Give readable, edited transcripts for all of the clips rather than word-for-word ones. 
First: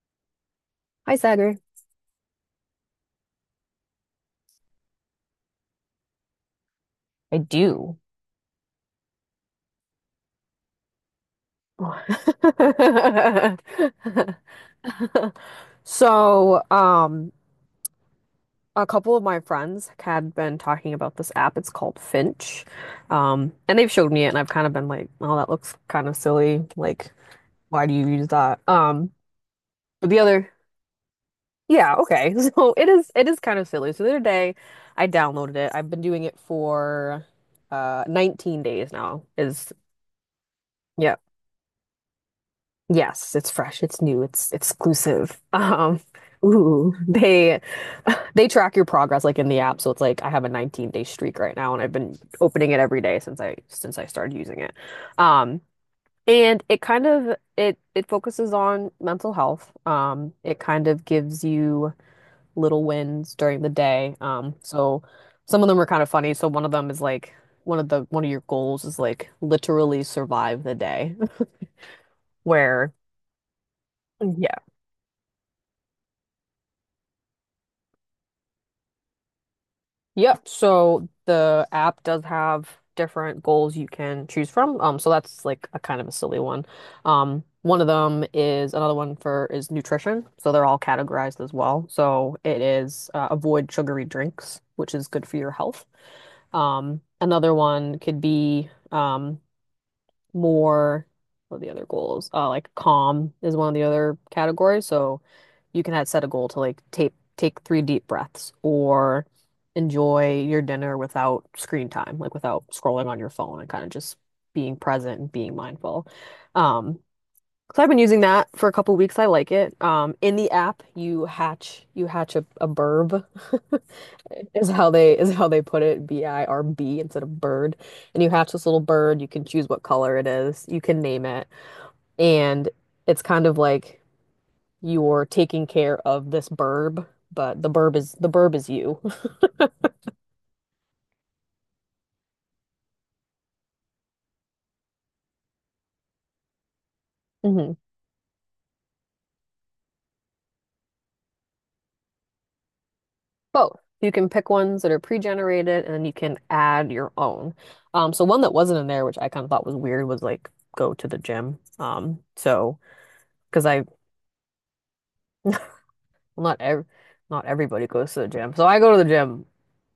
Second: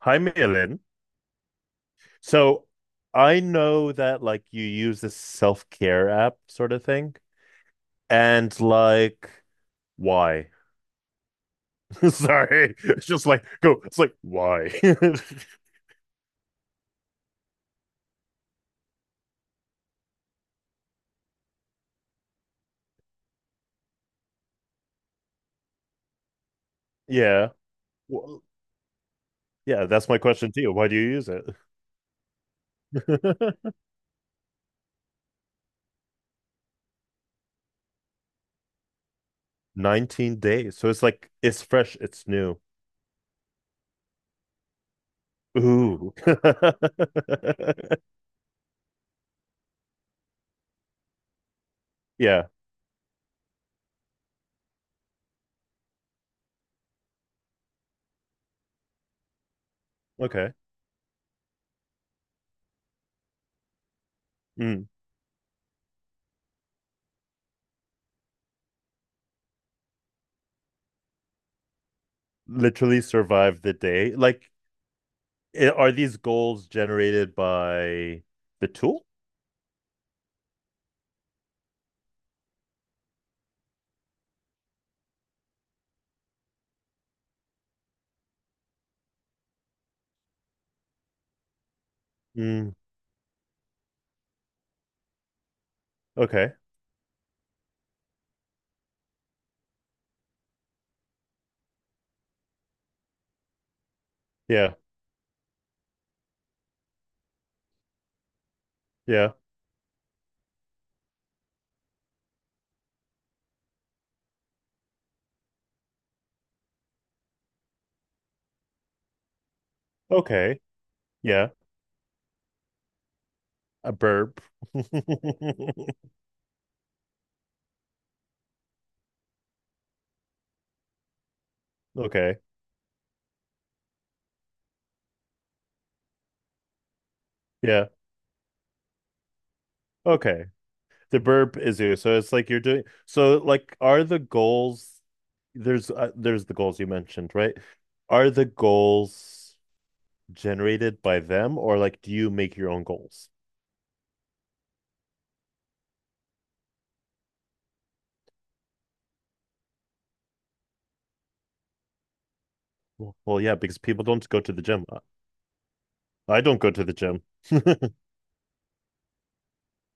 Hi, Malin. Hi, Sagar. So I know that like you use this self-care app sort of thing. I do. And like, why? Sorry. It's just like, go. It's like, why? So, um, a couple of my friends had been talking about this app. It's called Finch. And they've showed me it, and I've kind of been like, oh, that looks kind of silly. Like, Yeah. why do you use Well, that? Yeah, that's but the my other, question to you. Why do you use yeah, okay. So it is kind of it? silly. So the other day, I downloaded it. I've been doing it for 19 days now. Is 19 days. So it's yeah. like, it's fresh, it's new. Yes, it's fresh, it's new, it's exclusive. Ooh. They they track your progress like in the app, so it's like I have a 19-day streak right now, and I've been Yeah. opening it every day since I started using it. Um, and it focuses on mental health. Okay. It kind of gives you little wins during the day. Mm. So some of them are kind of funny. So one of them is like one of your goals is like literally survive the day, where. Literally survive the day. Like, Yeah. Are these goals generated by the tool? Yep. So the app does have different goals you can choose from. So that's like a kind of a silly one. One of them is another one for is nutrition. So they're all categorized as well. So it Mm, is avoid sugary drinks, which is good for your health. okay. Another one could be more What are the other goals? Like calm is one of the other Yeah. categories. So you can have set a goal to like take 3 deep breaths or Yeah. enjoy your dinner without screen time, like without scrolling on your phone and kind of just being present and being mindful. Um, so I've been using that for a couple weeks. I like it. In the Okay. app, you Yeah. hatch you hatch a burb A burp. is how they is how they put it. BIRB instead of bird. And you hatch this little bird. You can choose what color it is. You can name it. Okay. And it's kind of like you're taking care of this burb, but the Yeah. burb is the burb is you. Okay. The burp is you. So it's like you're doing so like are the goals there's the goals you mentioned, right? Are the goals generated by them or like do you make your own goals? Both. You can pick ones that are pre-generated and you can add your own. So one that wasn't in there, which I kind of thought was weird, was like go to the gym. So Well, yeah, because because I people don't go to the gym. I not don't go ev to the gym. not everybody goes to the gym. So I go to the gym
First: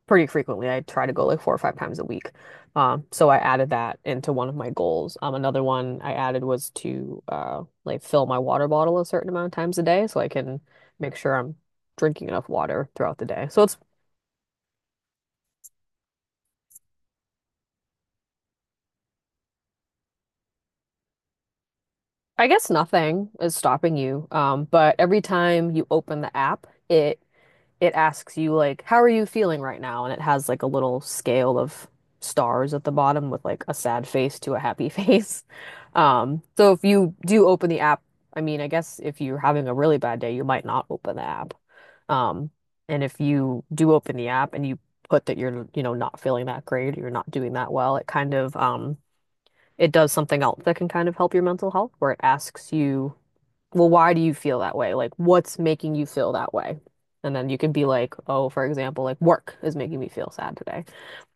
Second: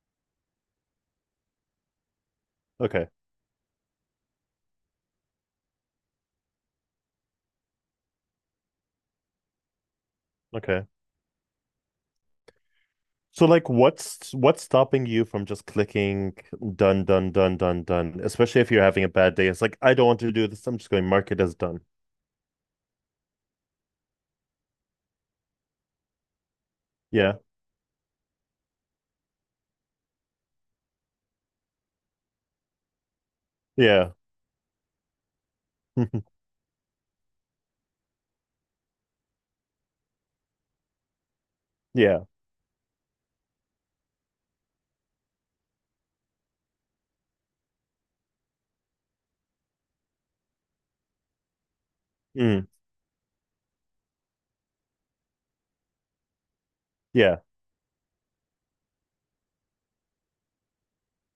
pretty frequently. I try to go like four or five times a week. Okay. So I added that into one of my goals. Another one I added was to like fill my water bottle a certain amount of times a day so I can Okay. make sure I'm drinking enough water throughout the So day. So like it's what's stopping you from just clicking done, done, done, done, done, especially if you're having a bad day. It's like, I don't want to do this. I'm just going to mark it as done. I guess nothing is stopping you. But every time you open the app, it Yeah. it asks you like, how are you feeling right now? And it has like a little scale of stars at the bottom with like a sad Yeah. face to a happy face. So if you do open the app, I mean, I guess if you're having a really bad day, you might not open the app. Yeah. Um, and if you do open the app and you put that you're, you know, not feeling that great, you're not doing that well, it kind of it does something else that can kind of help your mental health, where it Mm. asks you, well, why do you feel that way? Like, what's making you feel that way? And Yeah. then you can be like, oh, for example, like work is making me feel sad today.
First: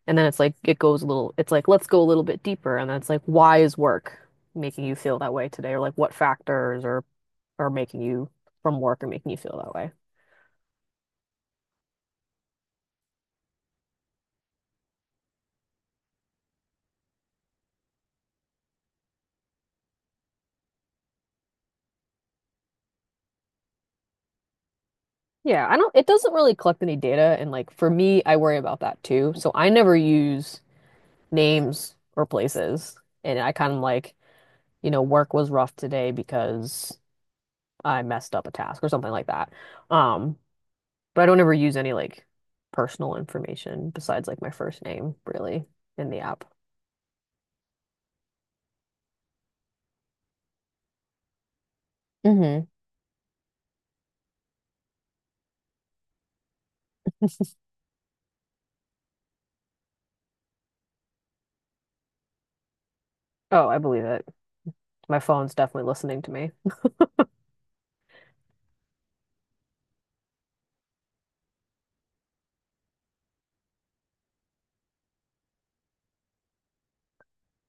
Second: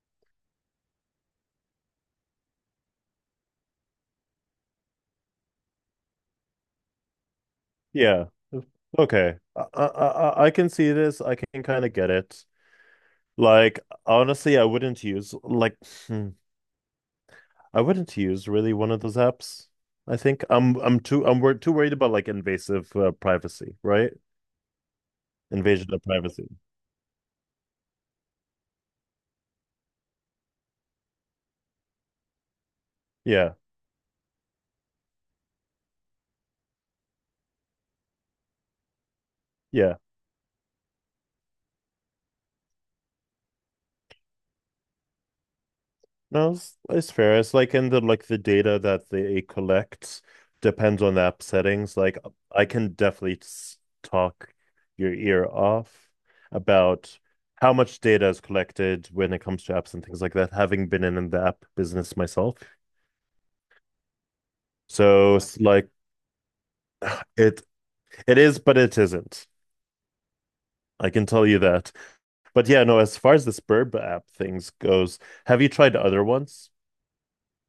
And then it's like, it's like, let's go a little bit deeper. And that's like, why is work making you feel that way today? Or like, what factors are making Yeah. you from work or making Okay. you feel I, that I way? I I can see this. I can kind of get it. Like honestly, I wouldn't use like hmm, I wouldn't use really one of those apps. I think I'm too I'm wor too worried about like invasive privacy, right? Yeah, I Invasion don't, of it doesn't privacy. really collect any data. And like, for me, I worry about that too. So I never use names or places. And I Yeah. kind of like, you know, work was rough today because I messed up a task or something like that. Yeah. Um, but I don't ever use any like personal information besides like my first name, really, in the app. No, it's fair. It's like in the like the data that they collect depends on the app settings. Like I Hmm can definitely talk your ear off about how much data is collected when it comes to apps and things like that, having been in the app business myself. Oh, I believe it. My So phone's it's definitely like listening to me. it it is, but it isn't. I can tell you that. But yeah, no, as far as the Spurb app things goes, have you tried other ones?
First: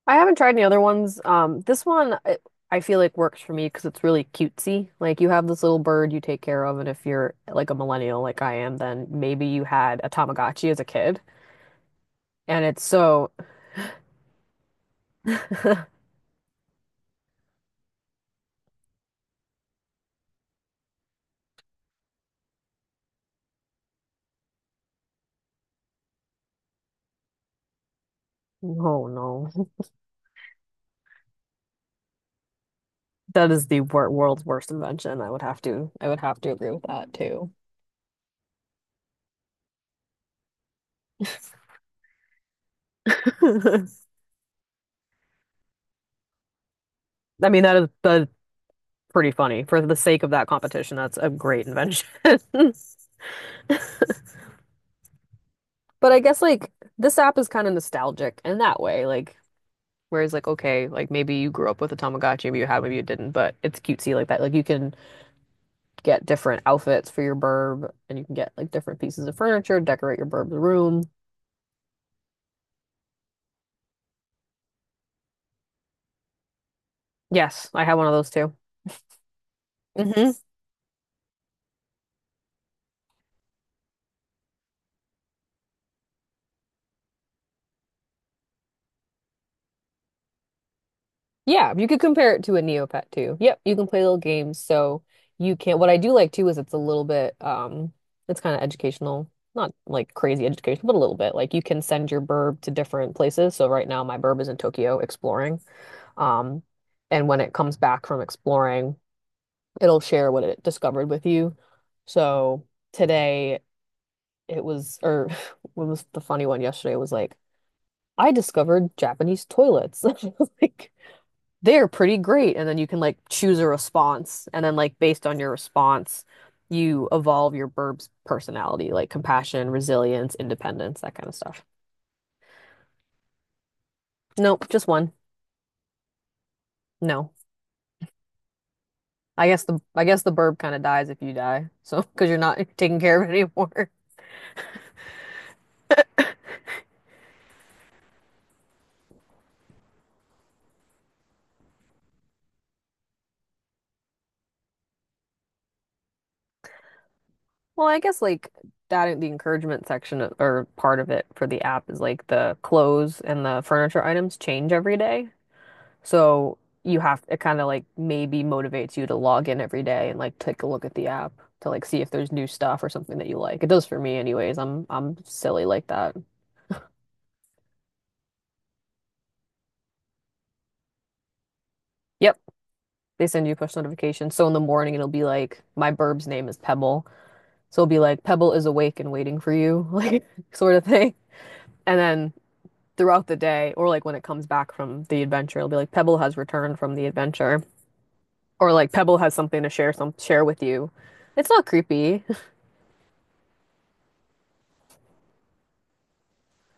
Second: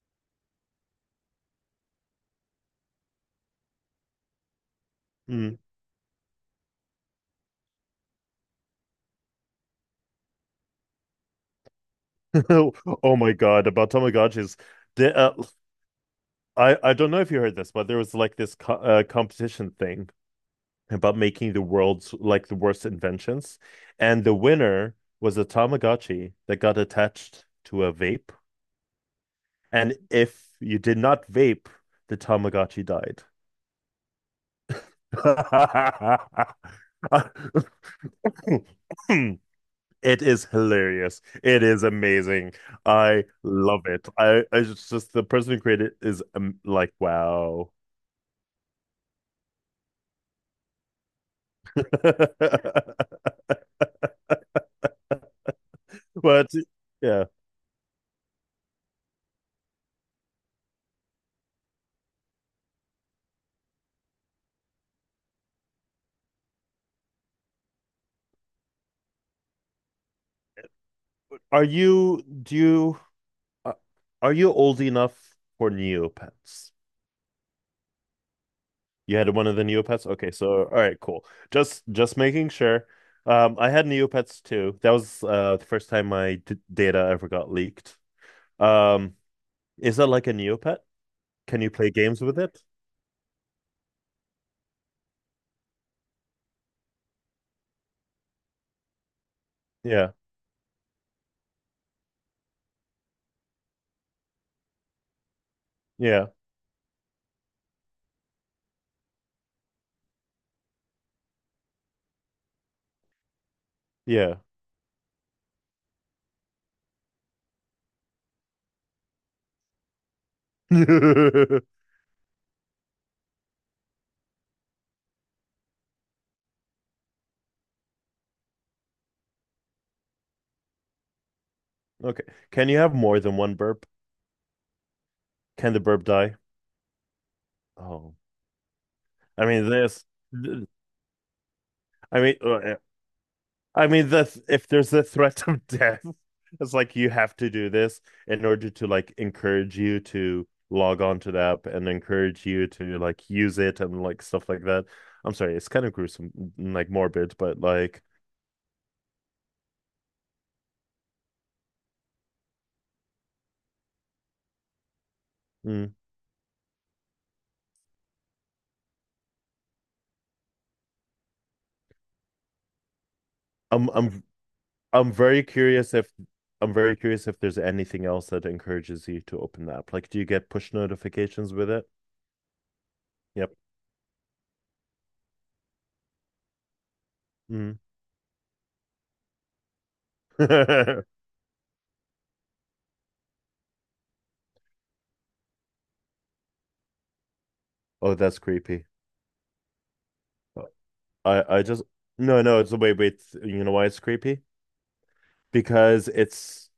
I haven't tried any other ones. I feel like works for me because it's really cutesy. Like you have Mm. this little bird you take care of, and if you're like a millennial like I am, then maybe you had a Tamagotchi as a kid, and it's Oh so. my God, about Tamagotchis. The, I don't know if you heard this, but there was like this co competition thing about making the world's like the worst inventions, and the winner was a Tamagotchi that got attached to a vape, Oh no. and if you did not vape, the Tamagotchi died. That is the world's worst invention. I would have to agree with that too. It is hilarious. It is amazing. I love it. I just, the person who created it is like I mean, wow. that is that's pretty funny. For the sake of that competition, that's a great invention. But I guess But like this yeah. app is kind of nostalgic in that way, like whereas like okay, like maybe you grew up with a Tamagotchi, maybe you had, maybe you didn't, but it's cutesy like that. Like you can get different outfits for your burb, and you can get like different pieces of furniture, decorate your burb's room. Are you do you uh, are you old enough for Neopets? Yes, I have one of those too. You had one of the Neopets? Okay, Hmm so all right, cool. Just making sure. I had Neopets too. That was the first time my d data ever got leaked. Um, is that like a Neopet? Can you Yeah, you play could games compare with it to a it? Neopet too. Yep, you can play little games, so you can. What I do like too is it's a little bit, it's kind of educational, not Yeah, like crazy educational, but a little bit. Like you can send your burb to different places. So right now my burb is in Tokyo exploring, yeah, um, and when it comes back from exploring, it'll share what it discovered with you. So today yeah. it was, or what was the funny one yesterday was like, I discovered Japanese toilets. I was like, they're pretty great. And then you can like choose a response. And then like based on your response, you evolve your Burb's personality, like compassion, resilience, independence, that kind of stuff. Okay. Can you have more than one burp? Nope, just one. Can the burp die? No. Oh, I mean I this. guess the Burb kind of dies if you die. So I because mean, you're not uh, taking care of it I anymore. mean, if there's the threat of death, it's like you have to do this in order to like encourage you to log on to the app and encourage you to like use it and like stuff like that. I'm sorry, it's kind of gruesome, like morbid, but Well, I like guess like that the encouragement section of- or part of it for the app is like the clothes and the furniture items change every day. mm, So you have it kind of like maybe motivates you to log in every day and like take a look at the app to like see if there's new stuff or something that you like. It does I'm for me I'm anyways. I'm I'm I'm very silly like curious if that. I'm very curious if there's anything else that encourages you to open the app. Like, do you get push notifications with it? Yep, they send Yep. you push notifications. So in the morning it'll be like my burb's name is Pebble. So it'll be like Pebble is awake and waiting for you, like sort of Mm. thing. And then throughout the day or like when it comes back from the adventure, it'll be like Pebble has returned from the adventure Oh, that's or creepy. like Pebble has something to share with you. I It's I not just creepy. No, no. It's, wait, wait. You know why it's creepy? Because it's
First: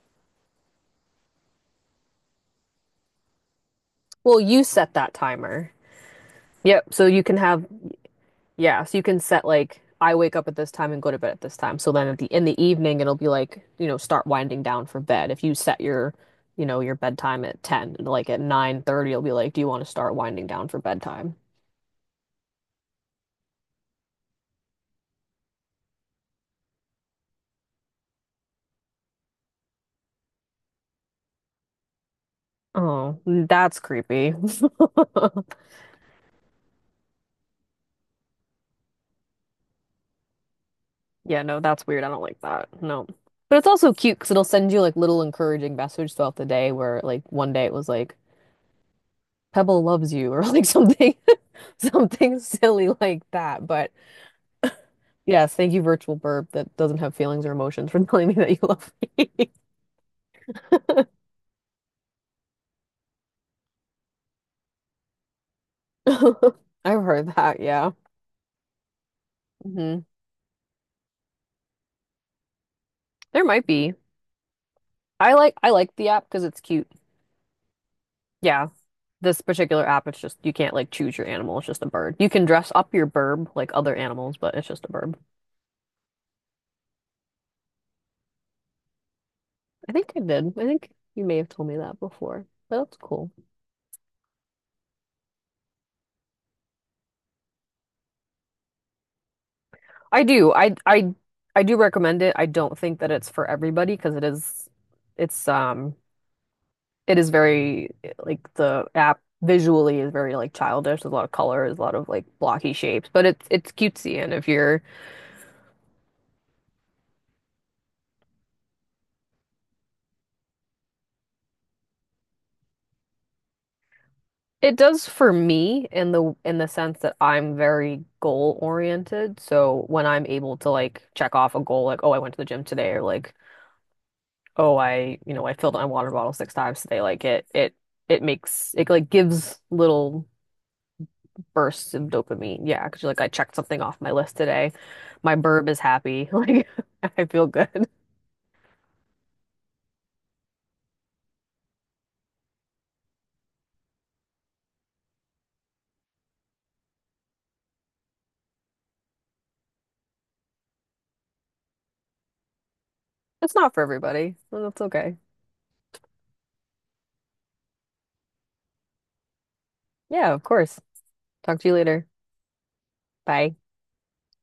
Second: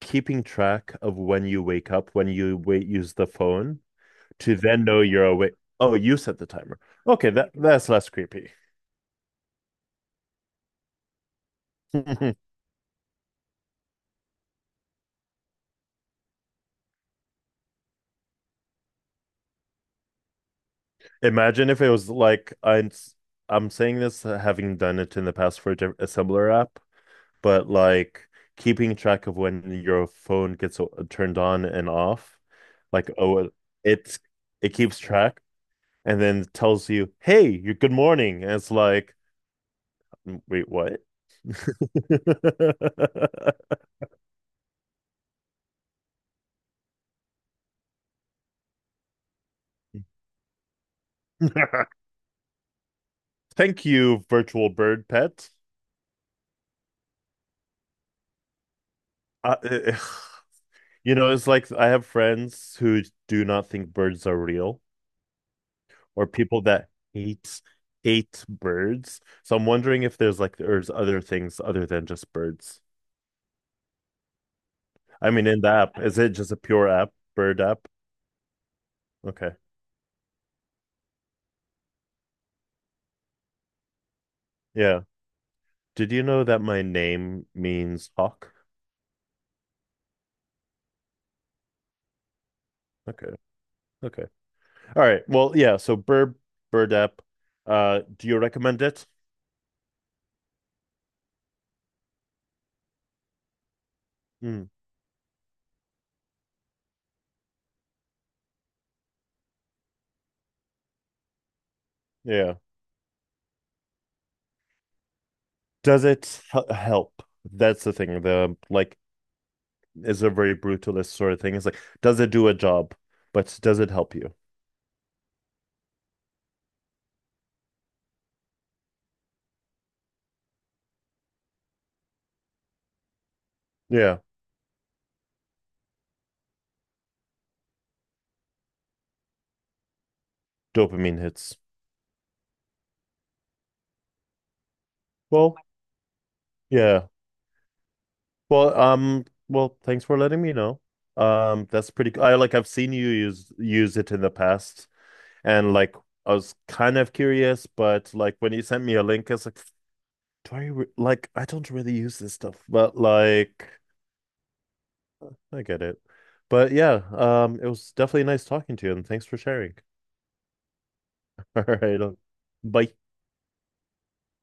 keeping track of when you wake up, when you wait, use the phone Well, to you then set know that you're awake. timer. Oh, you set the timer. Yep. Okay, that that's less creepy. Yeah, so you can set like I wake up at this time and go to bed at this time. So then at the in the evening it'll be like, you know, start winding down for bed. If you set your, you know, your bedtime at 10, like at 9:30 it'll be like, do you want to start winding down for bedtime? Imagine if it was like I'm saying this having done it in the past for a assembler app, but like keeping track of when your phone gets turned on and off, like Oh, oh that's it's creepy. it keeps track and then tells you, "Hey, you're good morning." And it's like, "Mm, wait, what?" Yeah, no, that's weird. I don't like that. No. But it's also cute because it'll send you like little encouraging messages throughout the day where like one day it was like Pebble loves you or like something something silly like that. Thank But you, virtual bird pet. yes, thank you, virtual burp that doesn't have feelings or emotions for telling me that you love me. Uh, you know, it's like I have friends who do not think birds are real, or people that I've heard that, hate yeah. hate birds. So I'm wondering hmm if there's like there's other things other than just birds. There might be. I mean, in the I like app, the is app it because just a it's pure cute. app, bird app? Yeah. This Okay. particular app, it's just you can't like choose your animal, it's just a bird. You can dress up your burb like other animals, but it's just a Yeah. burb. Did you know that my name means hawk? I think I did. I think you may have told me that before. But that's Okay. cool. Okay. All right. Well, yeah. So bird app. Do you recommend it? I do. I do recommend it. I don't think that it's for everybody because Hmm. It's um it is very like the app visually is very like childish. There's a lot of colors, a lot of like Yeah. blocky shapes, but it's cutesy. And if you're, Does it help? That's the thing. The like is a very brutalist sort of thing. It's like, does it do a job? But does it help you? it does for me in the sense that I'm very goal oriented. So when I'm able to like check off a goal, like oh I went to the gym today, or like Yeah. oh I you know I filled my water bottle 6 times today, like it makes it like gives little Dopamine hits. bursts of dopamine. Yeah, because you're like I checked something off my list today. My Well, burb is happy. yeah. Like I feel good. Well, well, thanks for letting me know. That's pretty cool. I like I've seen you use it in the past and like I was kind of curious, but like when you sent me a link, it's like, do I re like I don't really use this stuff, but It's like not for everybody. Well, that's okay. I get it. But yeah, it was definitely nice talking to you, and thanks for sharing. Yeah, of course. Talk All to you right, later. Bye. Bye.